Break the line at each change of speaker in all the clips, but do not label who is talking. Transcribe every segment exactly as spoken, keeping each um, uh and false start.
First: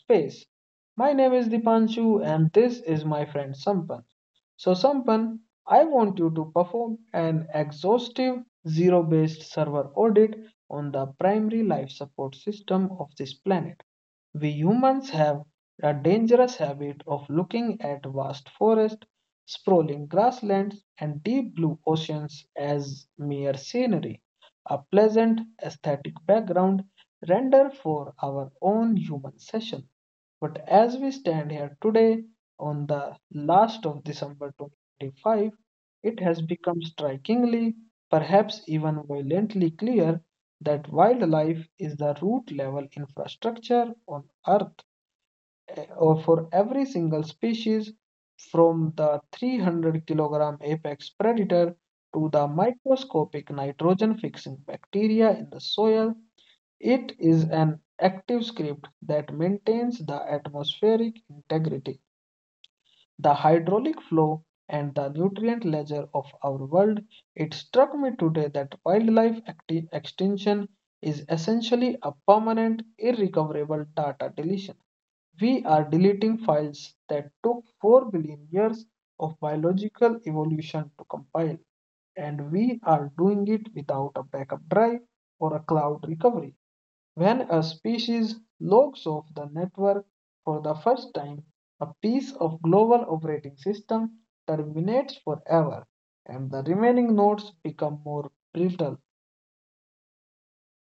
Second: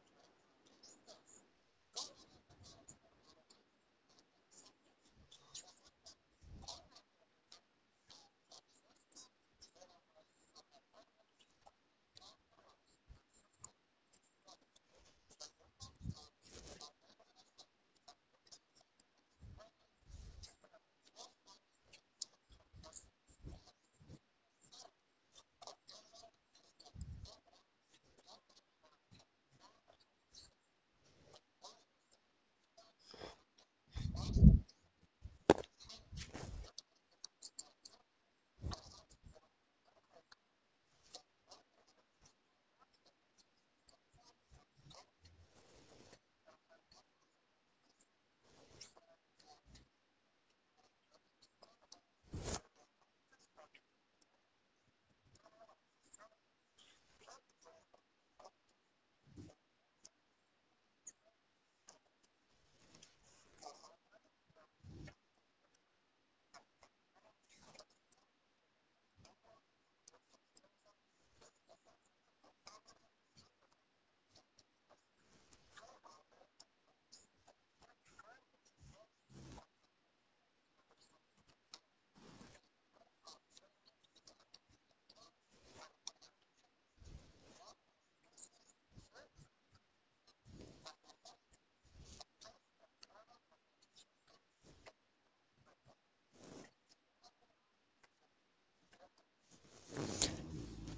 space. My name is Dipanshu and this is my friend Sampan. So Sampan, I want you to perform an exhaustive zero-based server audit on the primary life support system of this planet. We humans have a dangerous habit of looking at vast forests, sprawling grasslands, and deep blue oceans as mere scenery, a pleasant aesthetic background render for our own human session. But as we stand here today on the last of December fifth, it has become strikingly, perhaps even violently clear that wildlife is the root level infrastructure on Earth or for every single species, from the three hundred kilogram apex predator to the microscopic nitrogen fixing bacteria in the soil. It is an active script that maintains the atmospheric integrity, the hydraulic flow, and the nutrient ledger of our world. It struck me today that wildlife acti- extinction is essentially a permanent, irrecoverable data deletion. We are deleting files that took four billion years of biological evolution to compile, and we are doing it without a backup drive or a cloud recovery. When a species logs off the network for the first time, a piece of global operating system terminates forever, and the remaining nodes become more brittle.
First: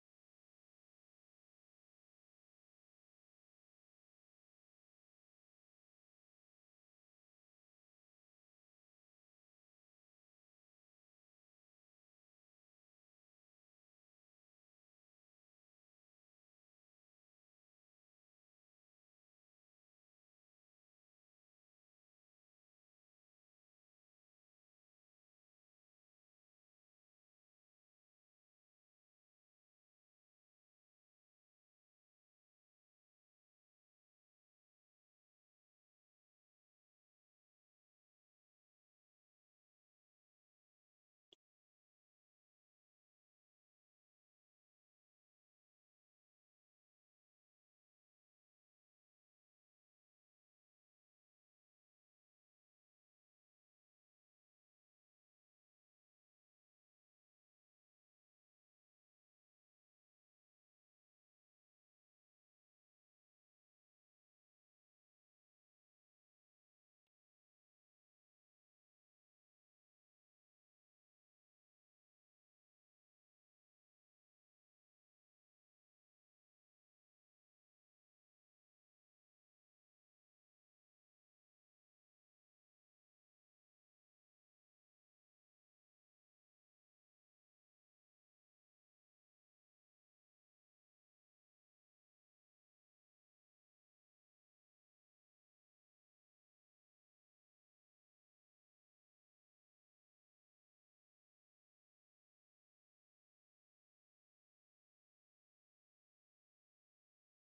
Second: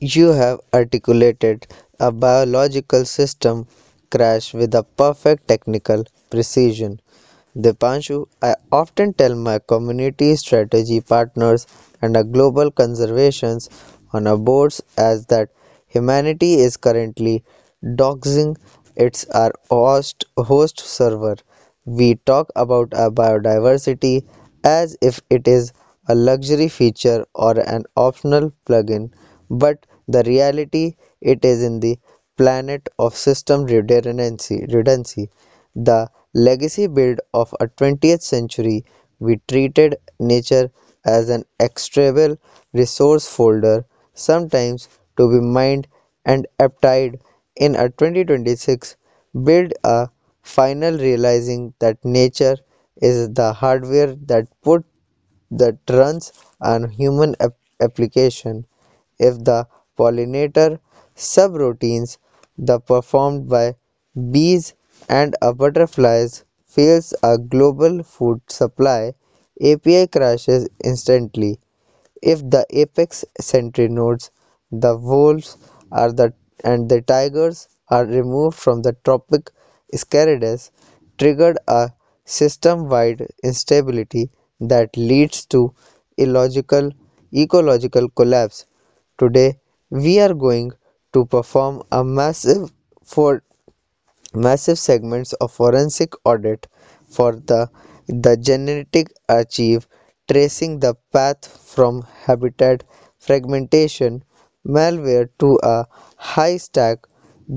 You have articulated a biological system crash with a perfect technical precision. Dipanshu, I often tell my community strategy partners and our global conservations on our boards as that humanity is currently doxing its our host, host server. We talk about our biodiversity as if it is a luxury feature or an optional plugin, but the reality it is in the planet of system redundancy. redundancy the legacy build of a twentieth century, we treated nature as an extractable resource folder, sometimes to be mined and applied in a twenty twenty-six build, a final realizing that nature is the hardware that put that runs on human ap- application. If the pollinator subroutines the performed by bees and a butterflies fails, a global food supply api crashes instantly. If the apex sentry nodes, the wolves are the, and the tigers are removed from the tropic Scarades, triggered a system-wide instability that leads to illogical ecological collapse. Today, we are going to perform a massive for massive segments of forensic audit for the the genetic archive, tracing the path from habitat fragmentation malware to a high stack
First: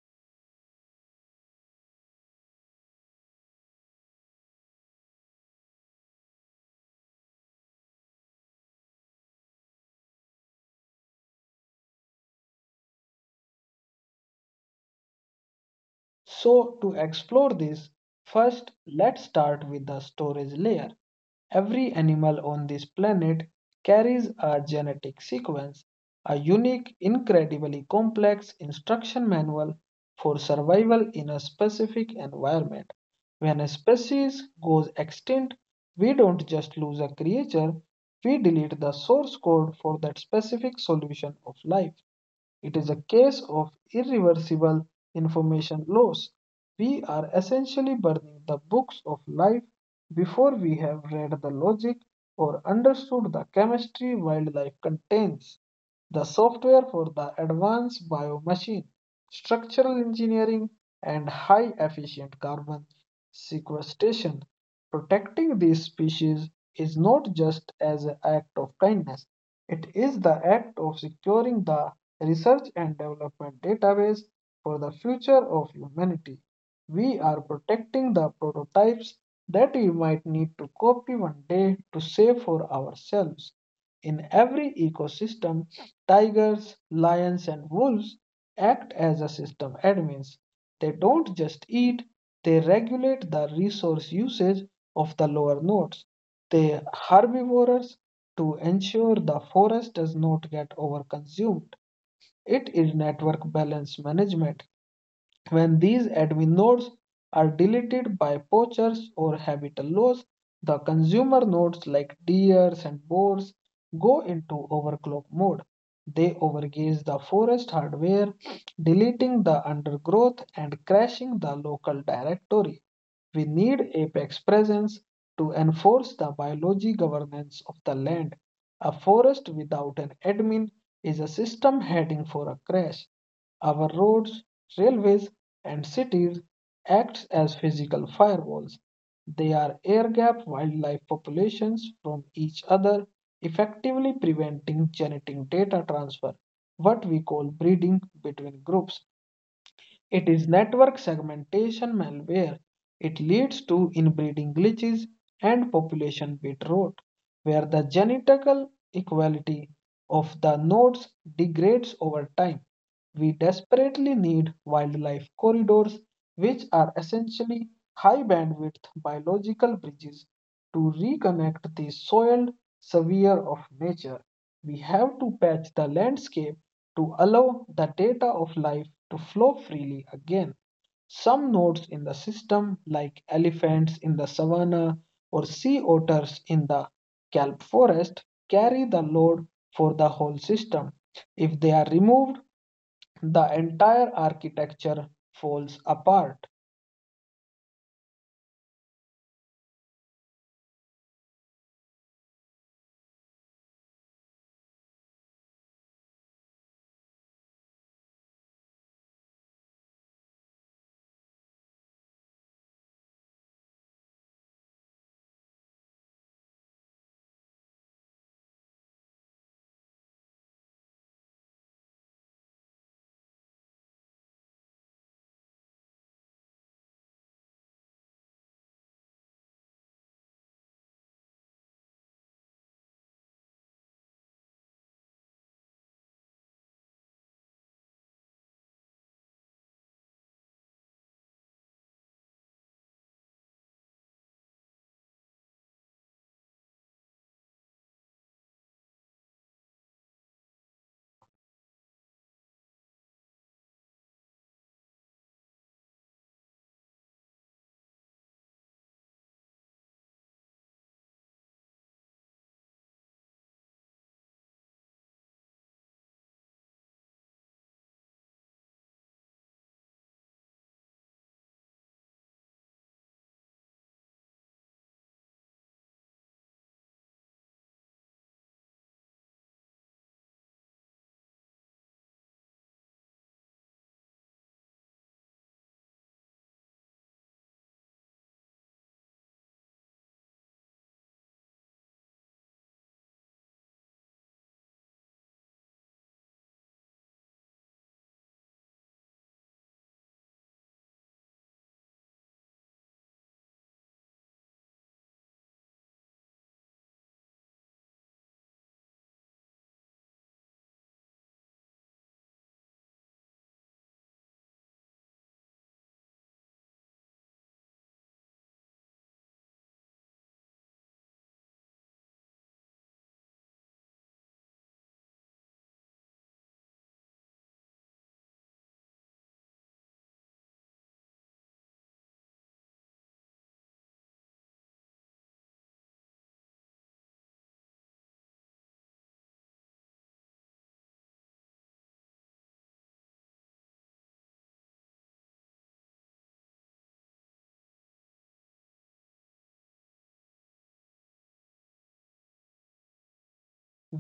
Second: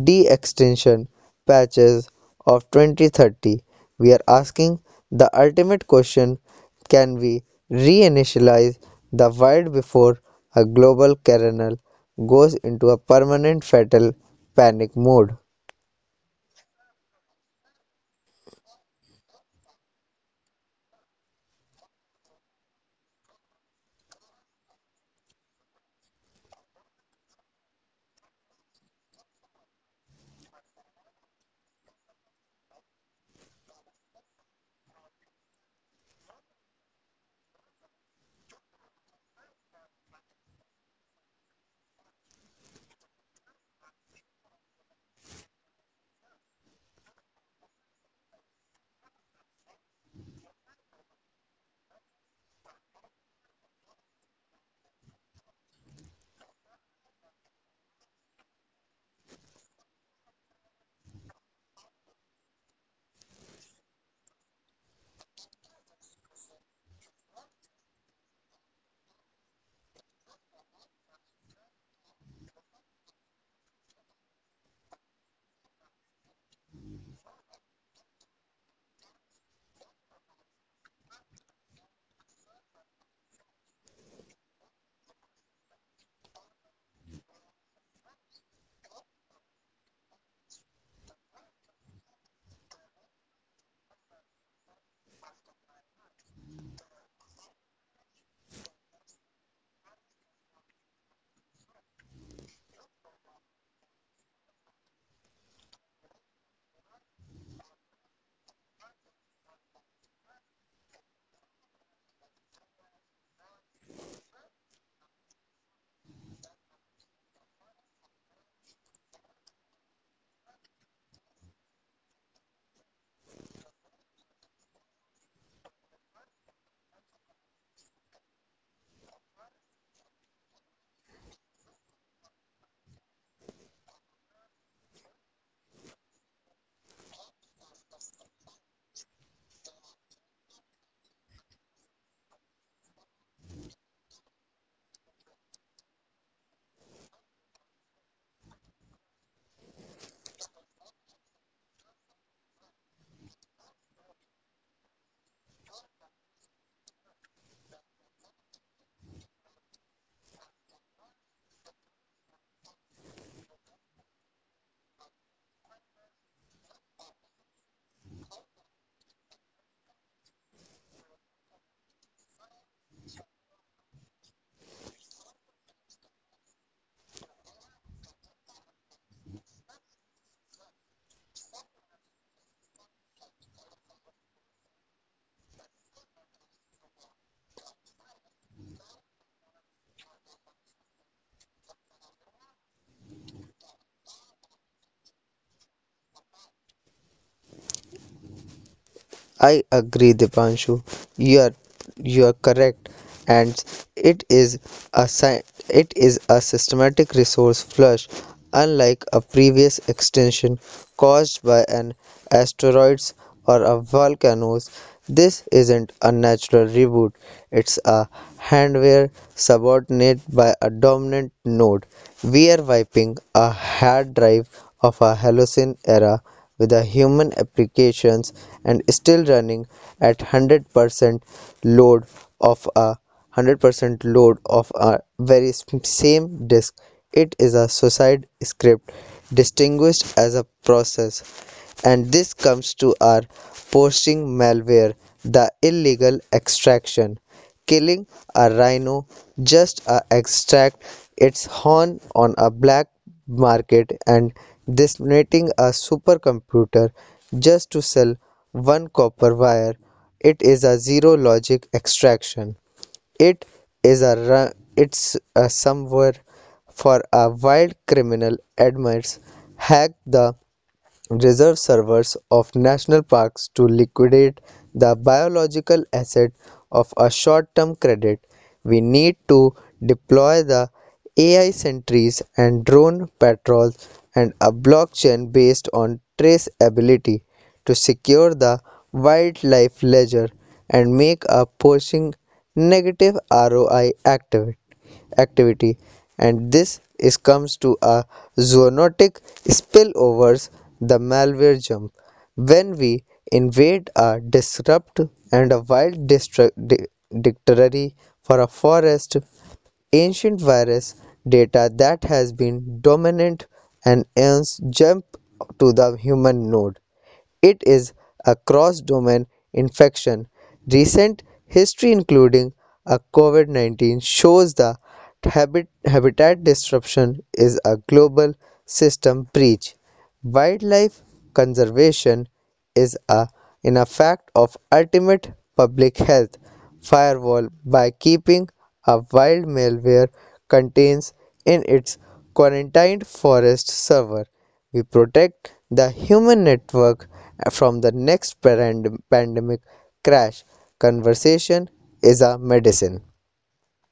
de-extinction patches of twenty thirty. We are asking the ultimate question: can we reinitialize the wild before a global kernel goes into a permanent fatal panic mode?
So, to explore this, first let's start with the storage layer. Every animal on this planet carries a genetic sequence, a unique, incredibly complex instruction manual for survival in a specific environment. When a species goes extinct, we don't just lose a creature, we delete the source code for that specific solution of life. It is a case of irreversible information loss. We are essentially burning the books of life before we have read the logic or understood the chemistry wildlife contains. The software for the advanced biomachine, structural engineering, and high efficient carbon sequestration. Protecting these species is not just as an act of kindness, it is the act of securing the research and development database for the future of humanity. We are protecting the prototypes that we might need to copy one day to save for ourselves. In every ecosystem, tigers, lions, and wolves act as a system admins. They don't just eat, they regulate the resource usage of the lower nodes. They are herbivores to ensure the forest does not get overconsumed. It is network balance management. When these admin nodes are deleted by poachers or habitat loss, the consumer nodes like deers and boars go into overclock mode. They overgaze the forest hardware, deleting the undergrowth and crashing the local directory. We need apex presence to enforce the biology governance of the land. A forest without an admin is a system heading for a crash. Our roads, railways, and cities act as physical firewalls. They are air gap wildlife populations from each other, effectively preventing genetic data transfer, what we call breeding between groups. It is network segmentation malware. It leads to inbreeding glitches and population bit rot, where the genetical equality of the nodes degrades over time. We desperately need wildlife corridors, which are essentially high bandwidth biological bridges to reconnect the soiled sphere of nature. We have to patch the landscape to allow the data of life to flow freely again. Some nodes in the system, like elephants in the savanna or sea otters in the kelp forest, carry the load for the whole system. If they are removed, the entire architecture falls apart.
I agree, Dipanshu. You are you are correct, and it is a sy- it is a systematic resource flush, unlike a previous extinction caused by an asteroids or a volcanoes. This isn't a natural reboot. It's a handware subordinate by a dominant node. We are wiping a hard drive of a Holocene era with the human applications and still running at one hundred percent load of a one hundred percent load of a very same disk. It is a suicide script distinguished as a process, and this comes to our posting malware, the illegal extraction. Killing a rhino just to extract its horn on a black market and detonating a supercomputer just to sell one copper wire. It is a zero logic extraction. It is a ru- it's a somewhere for a wild criminal admits hack the reserve servers of national parks to liquidate the biological asset of a short-term credit. We need to deploy the A I sentries and drone patrols and a blockchain based on traceability to secure the wildlife ledger and make a pushing negative R O I active activity. And this is comes to a zoonotic spillovers, the malware jump when we invade a disrupt and a wild dictionary for a forest, ancient virus data that has been dominant and ends jump to the human node. It is a cross-domain infection. Recent history including a COVID nineteen shows the habit- habitat disruption is a global system breach. Wildlife conservation is a in a fact of ultimate public health firewall. By keeping a wild malware contains in its quarantined forest server, we protect the human network from the next pand- pandemic crash. Conversation is a medicine.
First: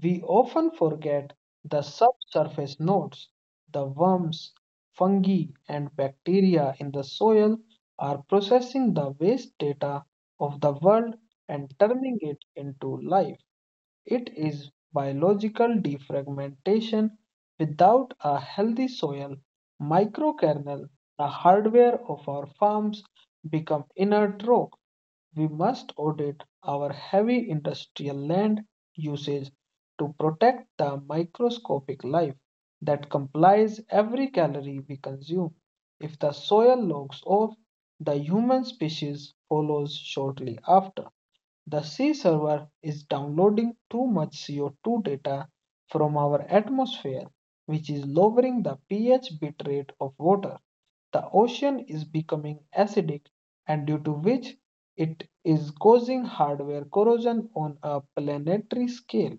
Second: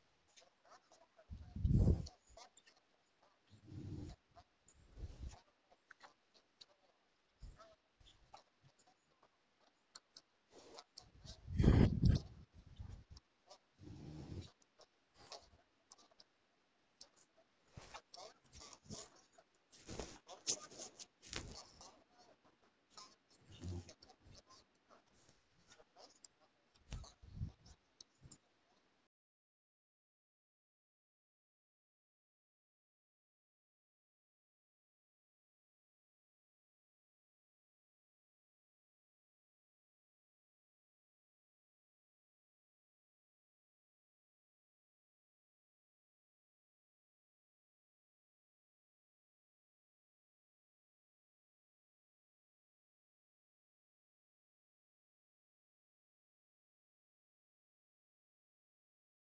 We often forget the subsurface nodes. The worms, fungi, and bacteria in the soil are processing the waste data of the world and turning it into life. It is biological defragmentation. Without a healthy soil microkernel, the hardware of our farms become inert rock. We must audit our heavy industrial land usage to protect the microscopic life that complies every calorie we consume. If the soil logs off, the human species follows shortly after. The sea server is downloading too much C O two data from our atmosphere, which is lowering the pH bitrate of water. The ocean is becoming acidic, and due to which it is causing hardware corrosion on a planetary scale.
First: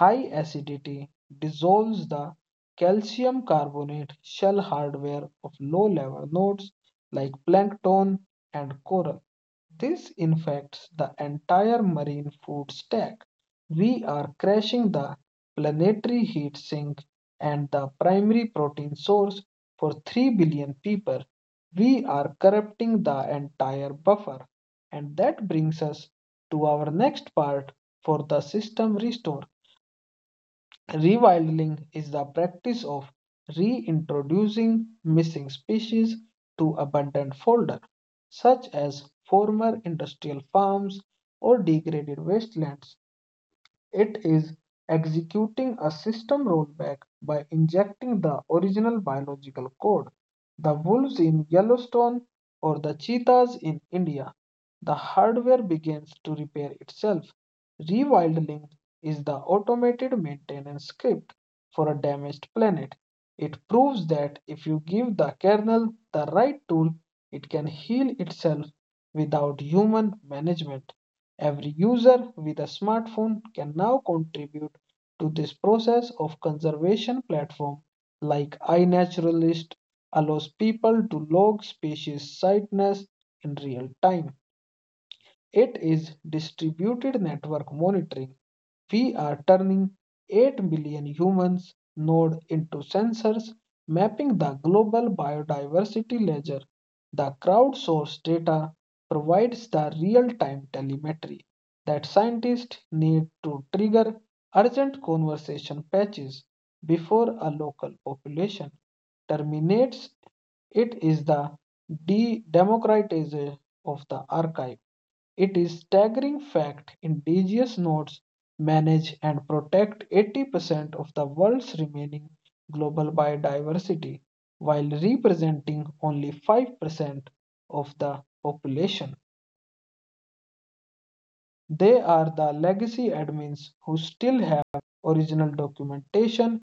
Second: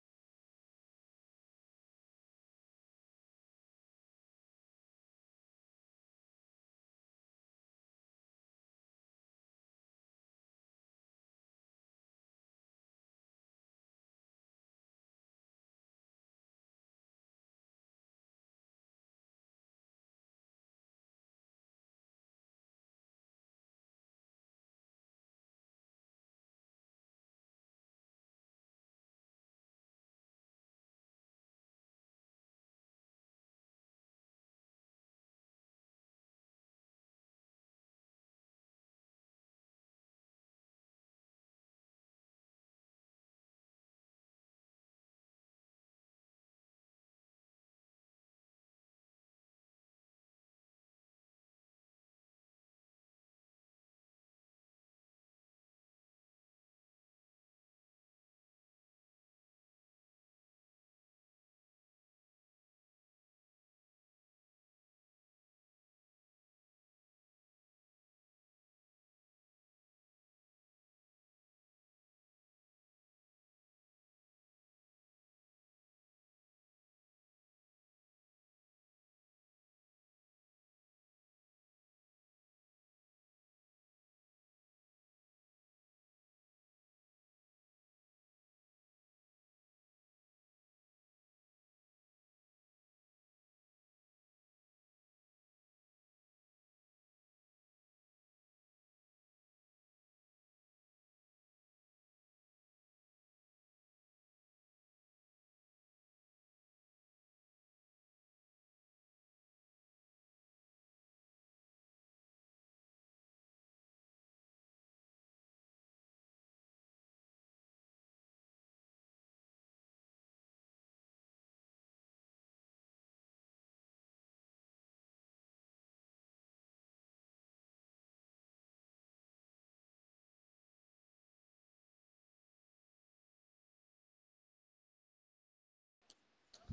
High acidity dissolves the calcium carbonate shell hardware of low-level nodes like plankton and coral. This infects the entire marine food stack. We are crashing the planetary heat sink and the primary protein source for three billion people. We are corrupting the entire buffer. And that brings us to our next part for the system restore. Rewilding is the practice of reintroducing missing species to abundant folder, such as former industrial farms or degraded wastelands. It is executing a system rollback by injecting the original biological code. The wolves in Yellowstone or the cheetahs in India. The hardware begins to repair itself. Rewilding is the automated maintenance script for a damaged planet. It proves that if you give the kernel the right tool, it can heal itself without human management. Every user with a smartphone can now contribute to this process of conservation platform like iNaturalist allows people to log species sightness in real time. It is distributed network monitoring. We are turning eight billion humans node into sensors, mapping the global biodiversity ledger. The crowdsourced data provides the real-time telemetry that scientists need to trigger urgent conservation patches before a local population terminates. It is the de-democratization of the archive. It is staggering fact indigenous nodes manage and protect eighty percent of the world's remaining global biodiversity while representing only five percent of the population. They are the legacy admins who still have original documentation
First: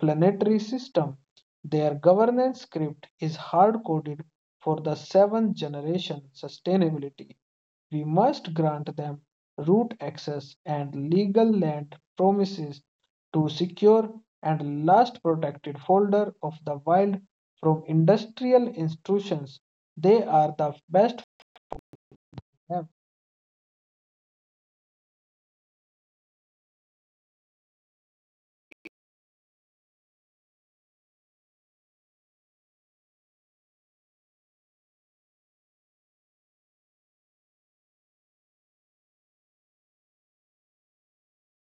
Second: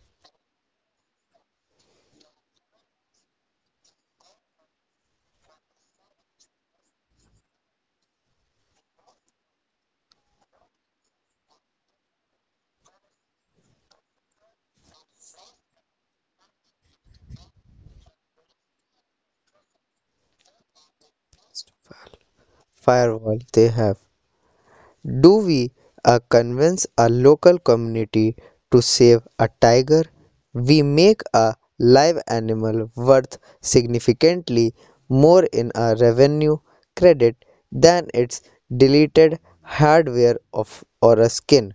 planetary system. Their governance script is hard coded for the seventh generation sustainability. We must grant them root access and legal land promises to secure and last protected folder of the wild from industrial institutions. They are the best for them.
Firewall they have. Do we uh, convince a local community to save a tiger? We make a live animal worth significantly more in our revenue credit than its deleted hardware of, or a skin.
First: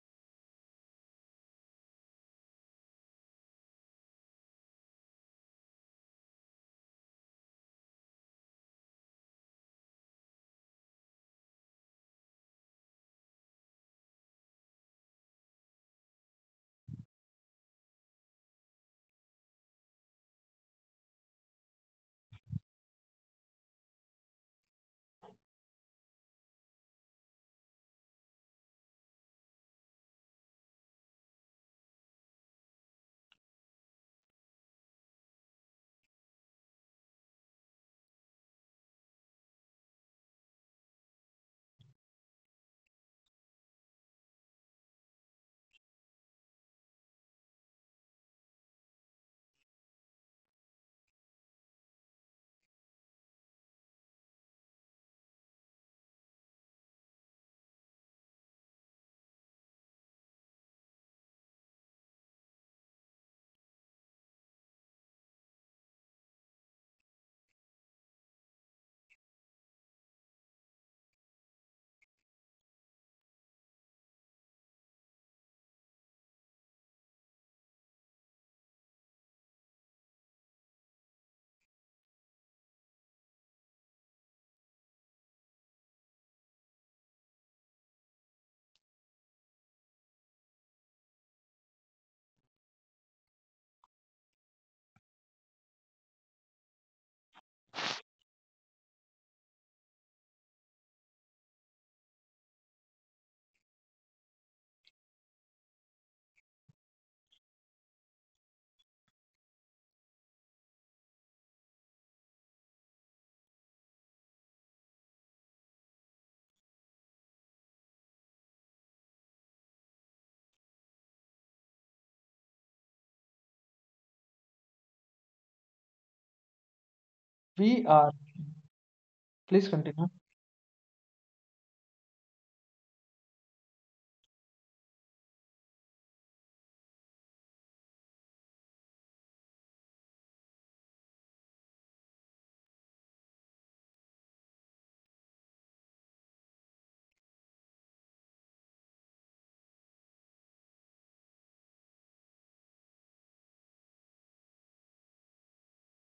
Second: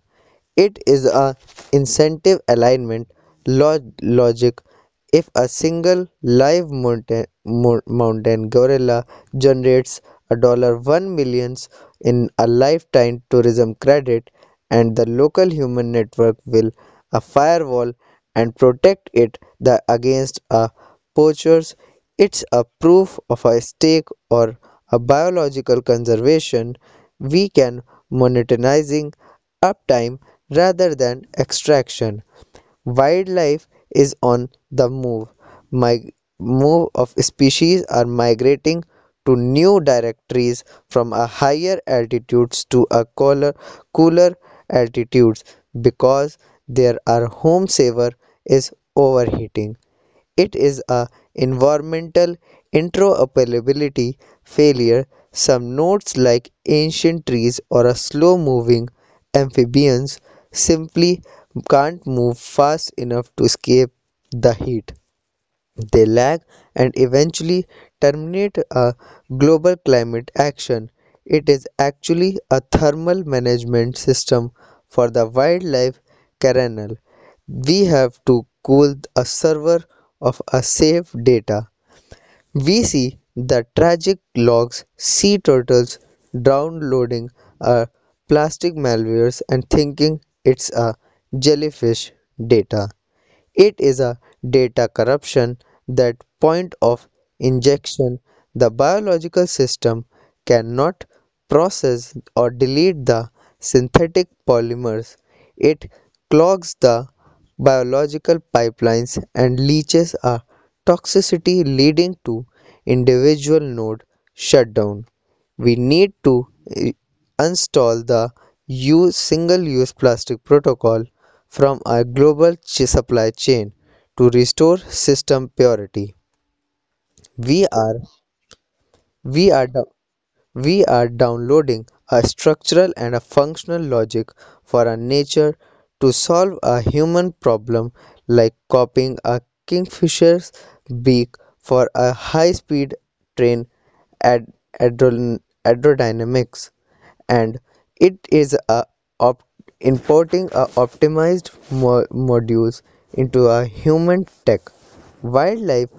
It is a incentive alignment log- logic. If a single live mountain, mo- mountain gorilla generates a dollar one millions in a lifetime tourism credit, and the local human network will a firewall and protect it the, against a poachers, it's a proof of a stake or a biological conservation. We can monetizing uptime rather than extraction. Wildlife is on the move. My move of species are migrating to new directories from a higher altitudes to a cooler, cooler altitudes because their our home saver is overheating. It is a environmental interoperability failure. Some nodes like ancient trees or a slow-moving amphibians simply can't move fast enough to escape the heat. They lag and eventually terminate a global climate action. It is actually a thermal management system for the wildlife kernel. We have to cool a server of a safe data. We see the tragic logs, sea turtles downloading a plastic malwares and thinking it's a jellyfish data. It is a data corruption that point of injection. The biological system cannot process or delete the synthetic polymers. It clogs the biological pipelines and leaches a toxicity leading to individual node shutdown. We need to uninstall the use single-use plastic protocol from our global supply chain to restore system purity. We
We
are
are,
we
please
are
continue.
we are downloading a structural and a functional logic for our nature to solve a human problem like copying a kingfisher's beak for a high-speed train ad- aerodynamics, and it is a op- importing a optimized mo- modules into a human tech. Wildlife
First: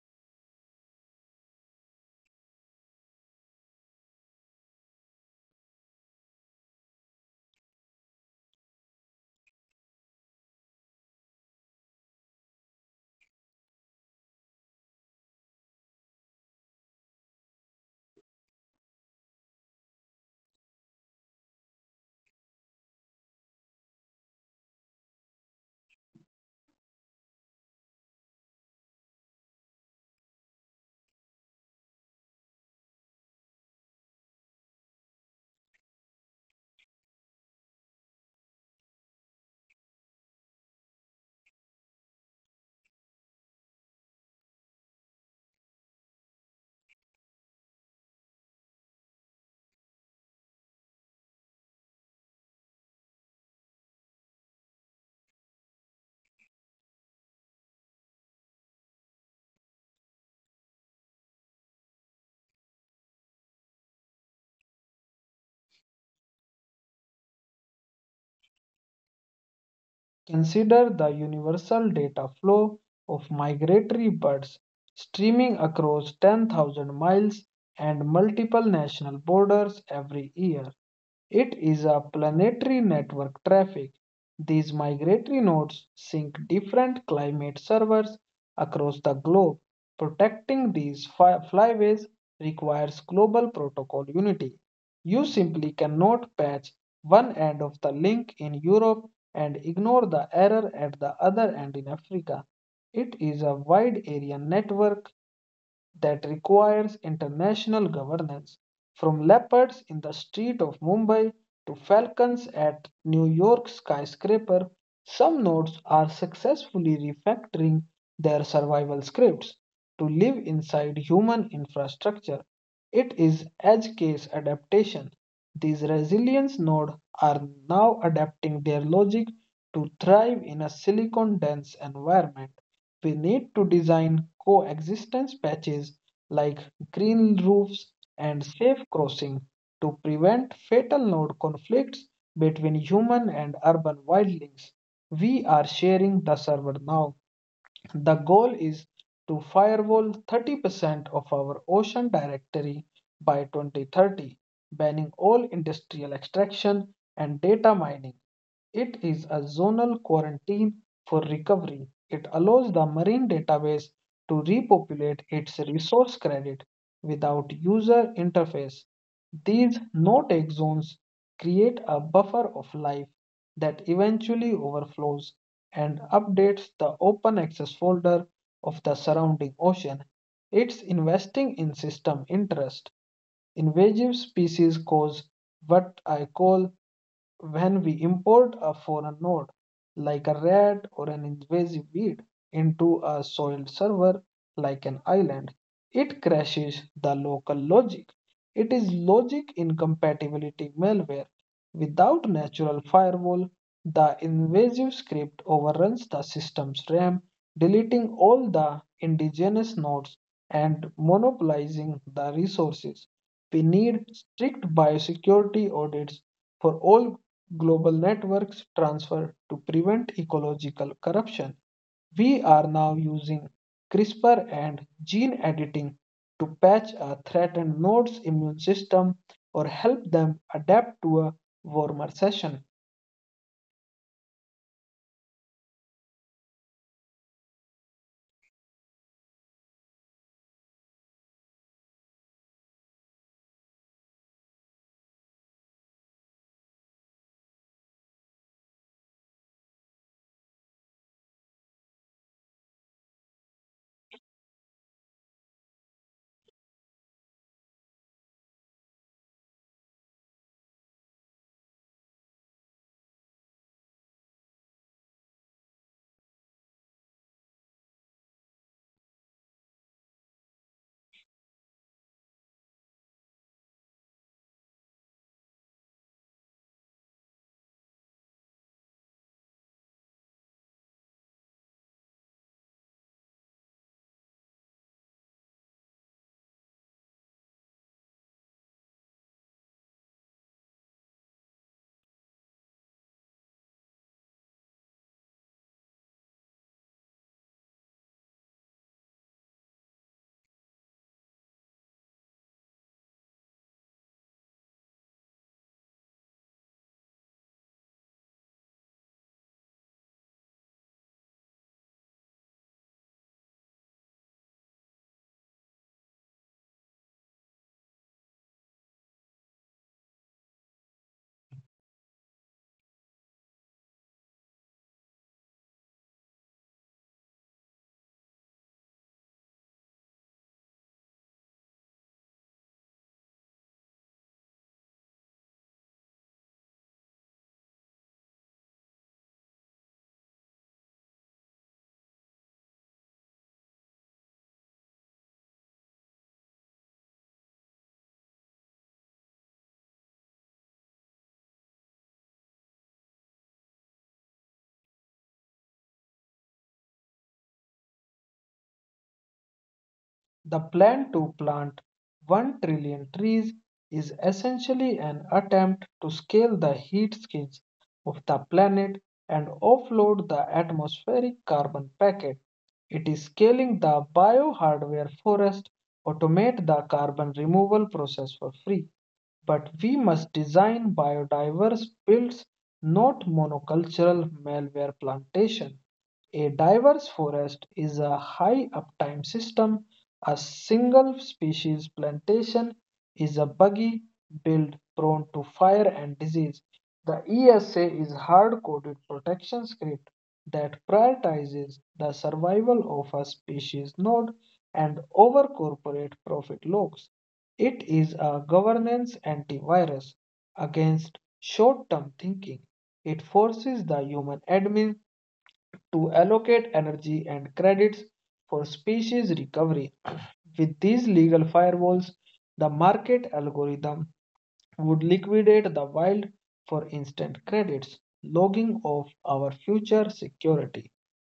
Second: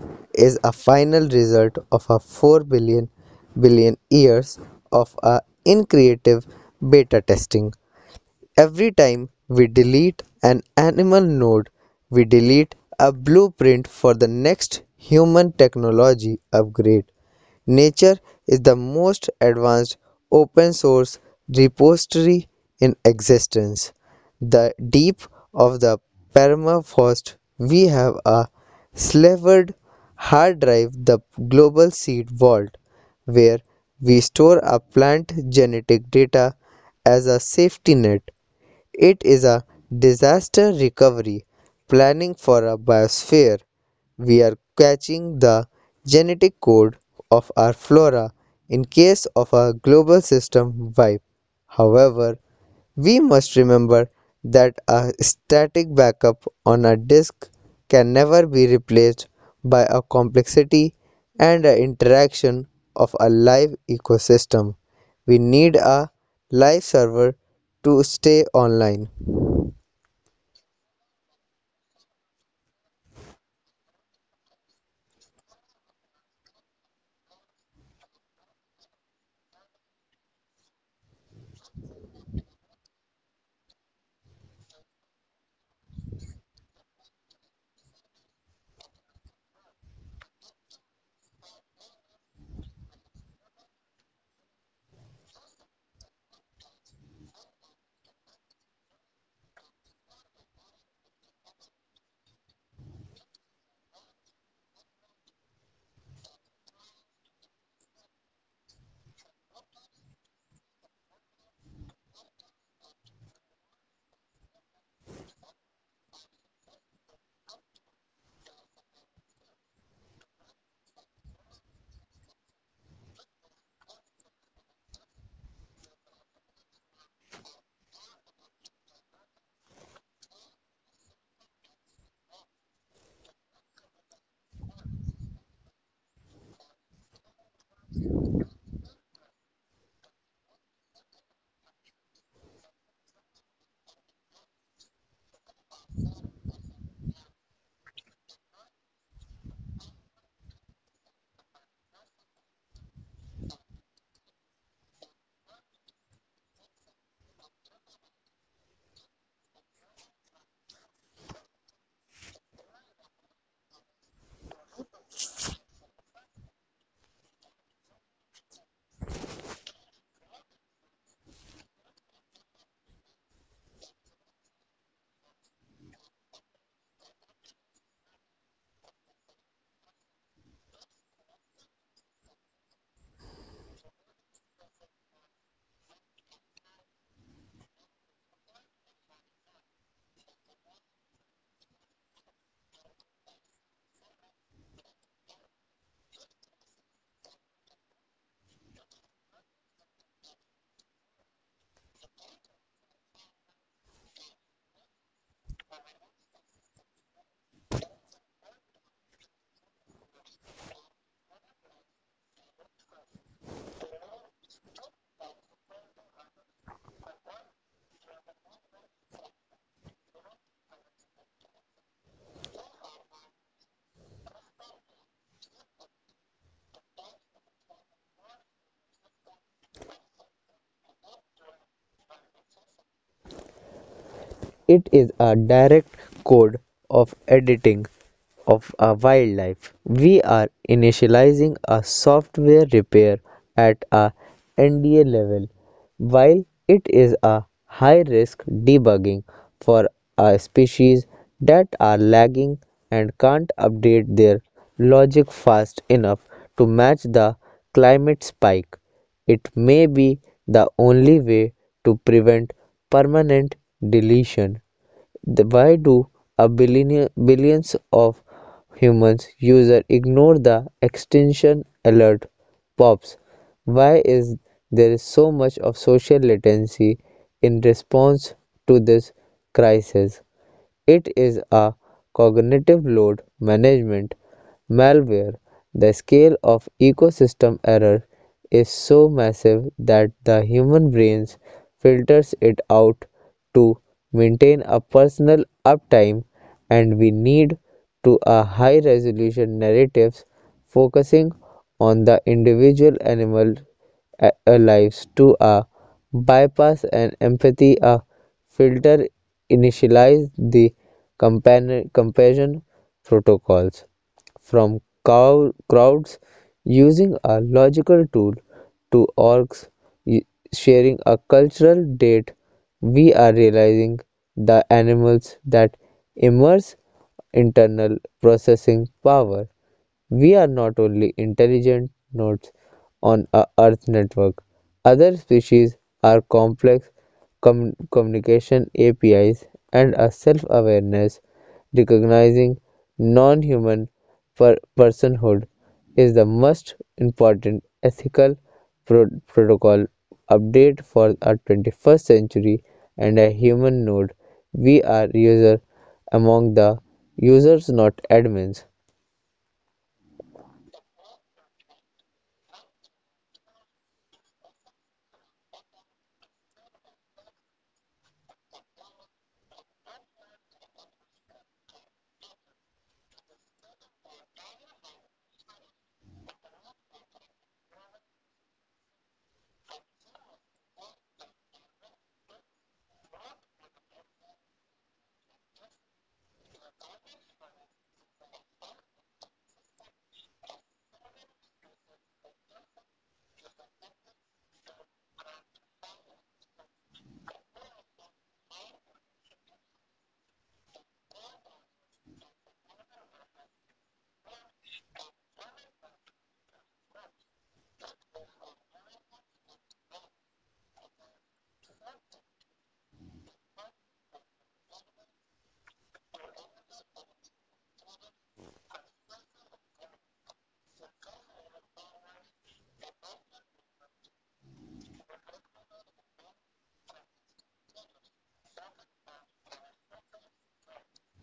is a final result of a four billion billion years of a increative beta testing. Every time we delete an animal node, we delete a blueprint for the next human technology upgrade. Nature is the most advanced open source repository in existence. The deep of the permafrost, we have a slavered hard drive, the global seed vault, where we store our plant genetic data as a safety net. It is a disaster recovery planning for a biosphere. We are catching the genetic code of our flora in case of a global system wipe. However, we must remember that a static backup on a disk can never be replaced by a complexity and a interaction of a live ecosystem. We need a live server to stay online.
Consider the universal data flow of migratory birds streaming across ten thousand miles and multiple national borders every year. It is a planetary network traffic. These migratory nodes sync different climate servers across the globe. Protecting these fly- flyways requires global protocol unity. You simply cannot patch one end of the link in Europe and ignore the error at the other end in Africa. It is a wide area network that requires international governance, from leopards in the street of Mumbai to falcons at New York's skyscraper. Some nodes are successfully refactoring their survival scripts to live inside human infrastructure. It is edge case adaptation, these resilience nodes are now adapting their logic to thrive in a silicon-dense environment. We need to design coexistence patches like green roofs and safe crossing to prevent fatal node conflicts between human and urban wildlings. We are sharing the server now. The goal is to firewall thirty percent of our ocean directory by twenty thirty, banning all industrial extraction and data mining. It is a zonal quarantine for recovery. It allows the marine database to repopulate its resource credit without user interface. These no-take zones create a buffer of life that eventually overflows and updates the open access folder of the surrounding ocean. It's investing in system interest. Invasive species cause what I call when we import a foreign node like a rat or an invasive weed into a soiled server like an island. It crashes the local logic. It is logic incompatibility malware. Without natural firewall, the invasive script overruns the system's RAM, deleting all the indigenous nodes and monopolizing the resources. We need strict biosecurity audits for all global networks transfer to prevent ecological corruption. We are now using CRISPR and gene editing to patch a threatened node's immune system or help them adapt to a warmer session.
It is a direct code of editing of a wildlife. We are initializing a software repair at a N D A level while it is a high risk debugging for a species that are lagging and can't update their logic fast enough to match the climate spike. It may be the only way to prevent permanent deletion. The- Why do a billion, billions of humans user ignore the extinction alert pops? Why is there so much of social latency in response to this crisis? It is a cognitive load management malware. The scale of ecosystem error is so massive that the human brain filters it out to maintain a personal uptime, and we need to a high resolution narratives focusing on the individual animal a- arrives to a bypass and empathy a filter initialize the compani- comparison protocols from cow- crowds using a logical tool to orgs y- sharing a cultural date. We are realizing the animals that immerse internal processing power, we are not only intelligent nodes on a Earth network. Other species are complex com- communication A P Is and a self-awareness. Recognizing non-human per- personhood is the most important ethical pro- protocol update for our twenty-first century and a human node. We are user among the users, not admins.
The plan to plant one trillion trees is essentially an attempt to scale the heat skills of the planet and offload the atmospheric carbon packet. It is scaling the biohardware forest, automate the carbon removal process for free, but we must design biodiverse fields, not monocultural malware plantation. A diverse forest is a high uptime system. A single species plantation is a buggy build prone to fire and disease. The E S A is hard-coded protection script that prioritizes the survival of a species node and over corporate profit logs. It is a governance antivirus against short term thinking. It forces the human admin to allocate energy and credits for species recovery. With these legal firewalls, the market algorithm would liquidate the wild for instant credits, logging of our future security.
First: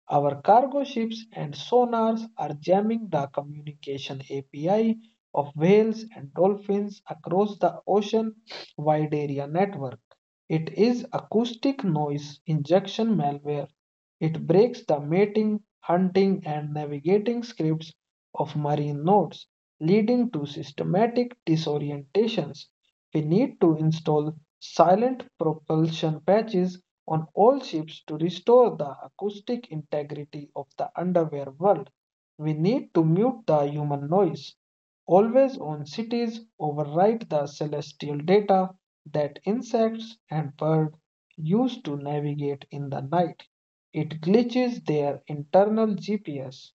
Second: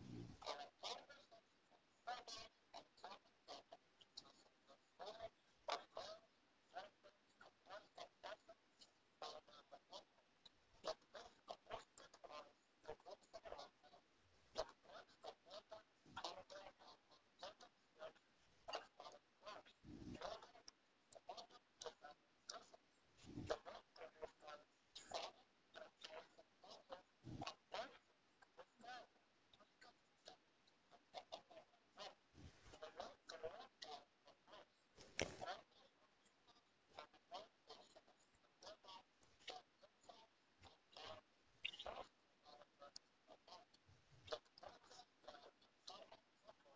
Our cargo ships and sonars are jamming the communication A P I whales and dolphins across the ocean wide area network. It is acoustic noise injection malware. It breaks the mating, hunting, and navigating scripts of marine nodes, leading to systematic disorientations. We need to install silent propulsion patches on all to restore the acoustic integrity of the underwear world, we need to mute the human noise. Always on cities, override the celestial data that insects and birds use to navigate in the night. It glitches their internal G P S.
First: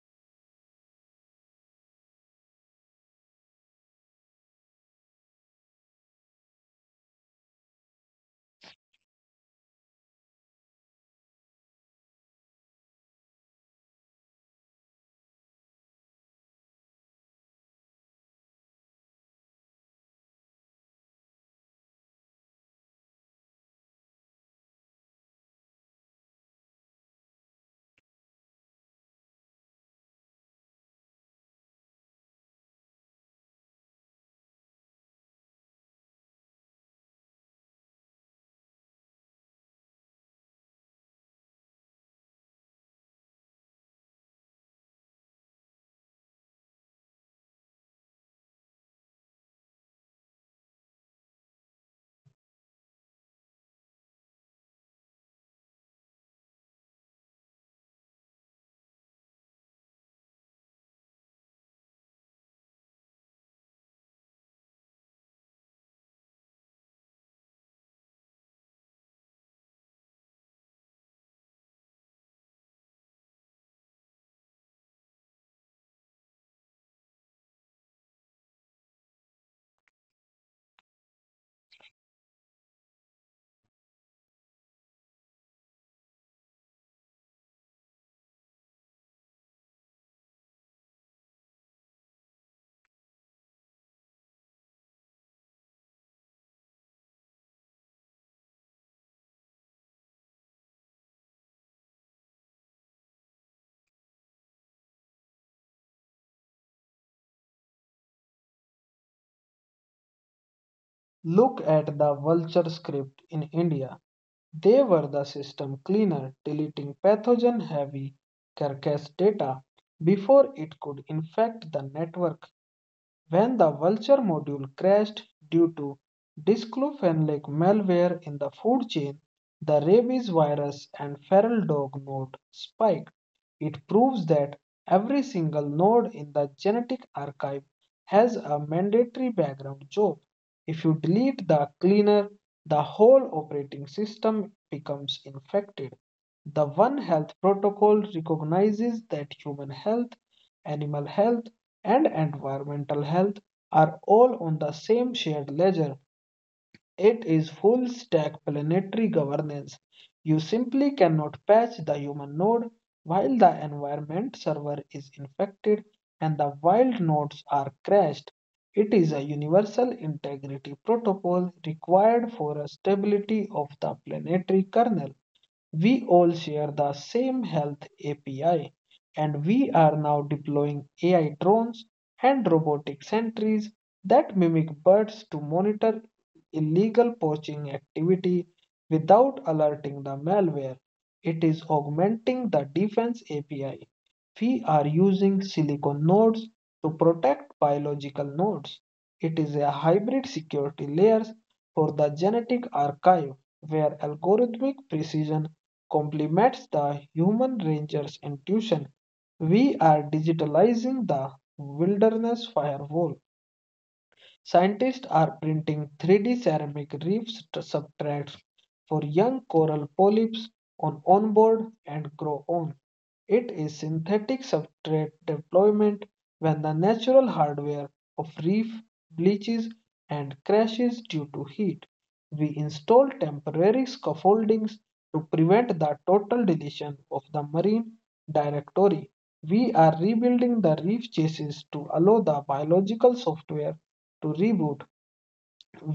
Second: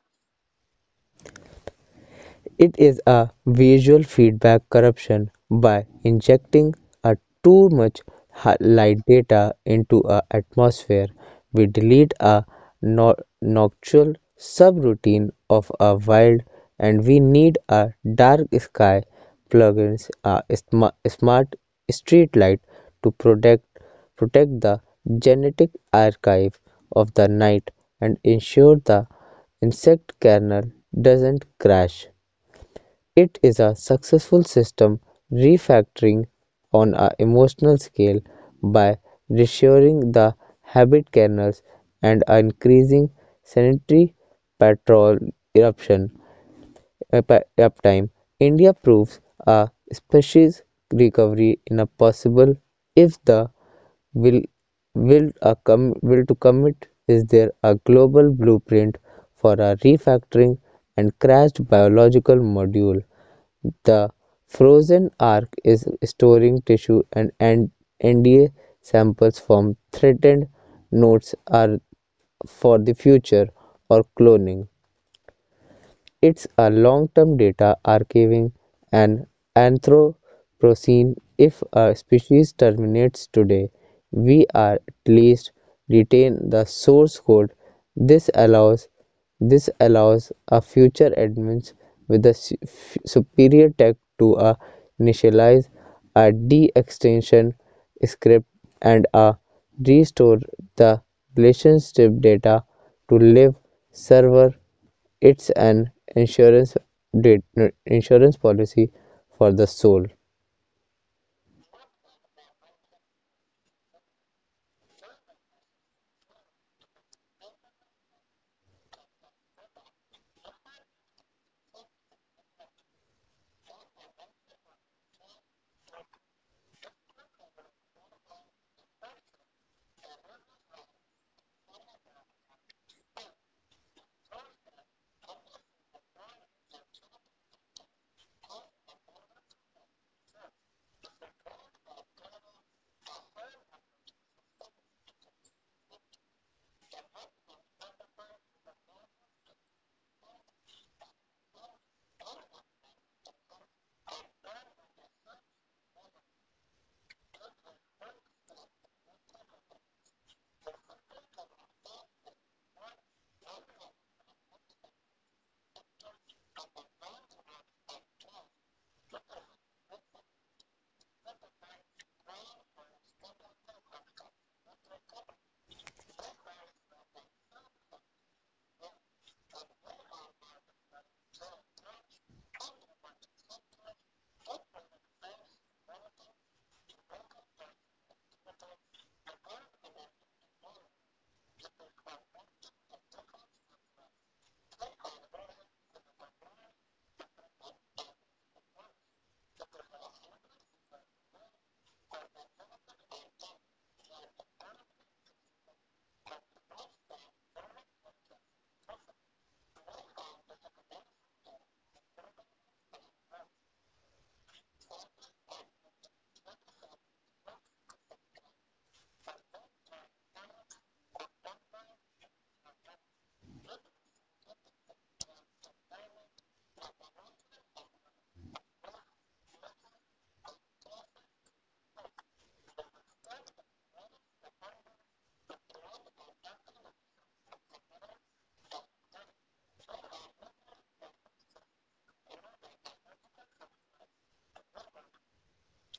It is a visual feedback corruption by injecting a too much hi- light data into a atmosphere. We delete a no- nocturnal subroutine of a wild, and we need a dark sky plugins a sma- smart street light to protect protect the genetic archive of the night and ensure the insect kernel doesn't crash. It is a successful system refactoring on a emotional scale by reassuring the habit kernels and increasing sanitary patrol eruption up- uptime. India proves a species recovery in a possible if the will will, a com- will to commit is there a global blueprint for a refactoring and crashed biological module. The frozen ark is storing tissue and, and N D A samples from threatened nodes are for the future or cloning. It's a long-term data archiving and Anthropocene. If a species terminates today, we are at least retain the source code. This allows this allows a future admins with a superior tech to uh, initialize a de-extinction script and uh, restore the relationship data to live server. It's an insurance did insurance policy for the soul.
Look at the vulture script in India. They were the system cleaner, deleting pathogen heavy carcass data before it would infect the network. When the Vulture module crashed due to disclophenolic malware in the food chain, the rabies virus and feral dog node spiked. It proves that every single node in the genetic archive has a mandatory background job. If you delete the cleaner, the whole operation system becomes infected. The One Health protocol recognizes that human health, animal health, and environmental health are all on the same shared ledger. It is full stack planetary governance. You simply cannot patch the human node while the environment server is infected and the wild nodes are crashed. It is a universal integrity protocol required for a stability of the planetary kernel. We all share the same health A P I, and we are now deploying A I drones and robotic sentries that mimic birds to monitor illegal poaching activity without alerting the malware. It is augmenting the defense A P I, we are using silicon nodes to protect biological nodes. It is a hybrid security layer for the genetic archive where algorithmic precision complements the human ranger's intuition. We are digitalizing the wilderness firewall. Scientists are printing three D ceramic reef st- substrates for young coral polyps on onboard and grow on. It is synthetic substrate deployment when the natural hardware of reef bleaches and crashes due to heat. We install temporary scaffoldings to prevent the total deletion of the marine directory. We are rebuilding the reef chases to allow the biological software to reboot.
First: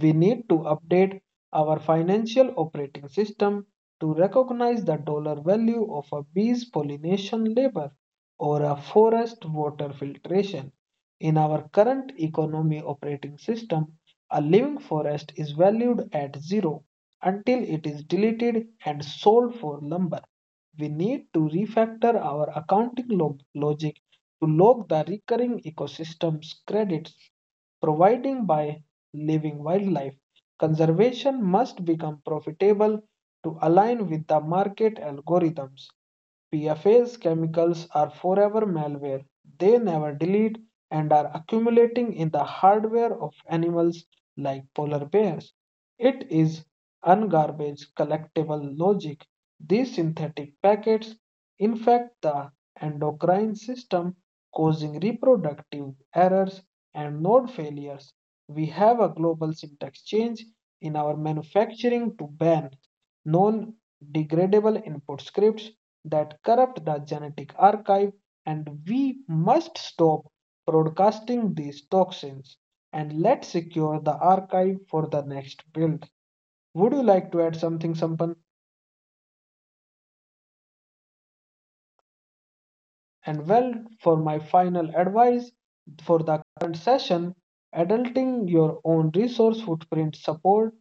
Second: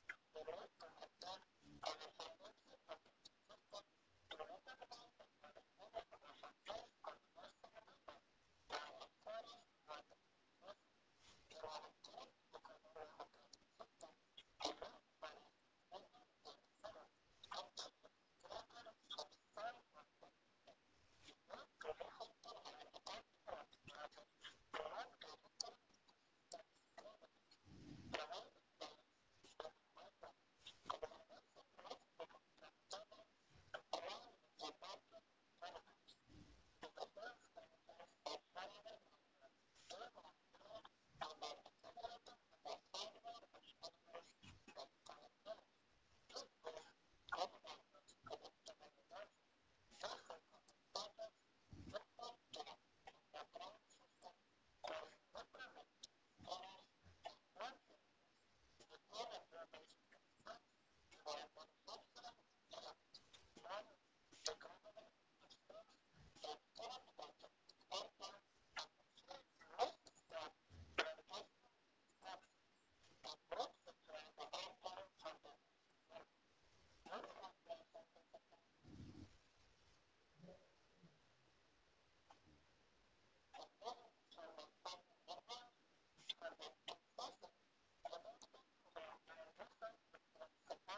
We need to update our financial operating system to recognize the dollar value of a bee's pollination labor or a forest water filtration. In our current economy operating system, a living forest is valued at zero until it is deleted and sold for lumber. We need to refactor our accounting log- logic to log the recurring ecosystems credits providing by living wildlife, conservation must become profitable to align with the market algorithms. P F A S chemicals are forever malware. They never delete and are accumulating in the hardware of animals like polar bears. It is ungarbage collectible logic. These synthetic packets infect the endocrine system causing reproductive errors and node failures. We have a global change in our manufacturing to ban non degradable input scripts that corrupt the genetic archive, and we must stop broadcasting these toxins and let's secure the archive for the next build. Would you like to add something, Sampan? And well, for my final advice for the current session, adulting your own resource footprint, support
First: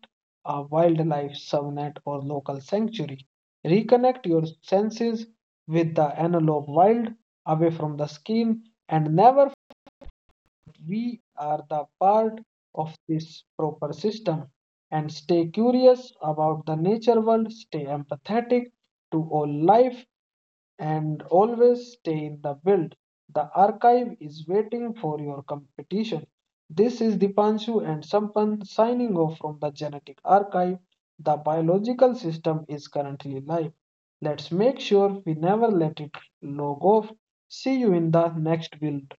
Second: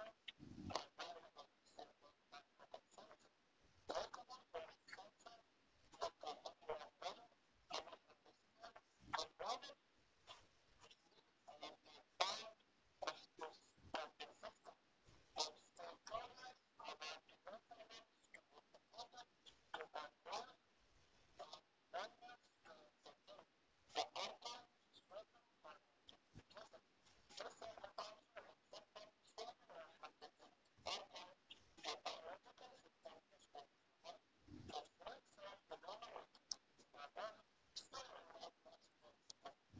a wildlife subnet or local sanctuary. Reconnect your senses with the analog wild away from the screen and never we are the part of this proper system and stay curious about the nature world, stay empathetic to all life, and always stay in the build. The archive is waiting for your competition. This is Dipanshu and Sampan signing off from the genetic archive. The biological system is currently live. Let's make sure we never let it log off. See you in the next build.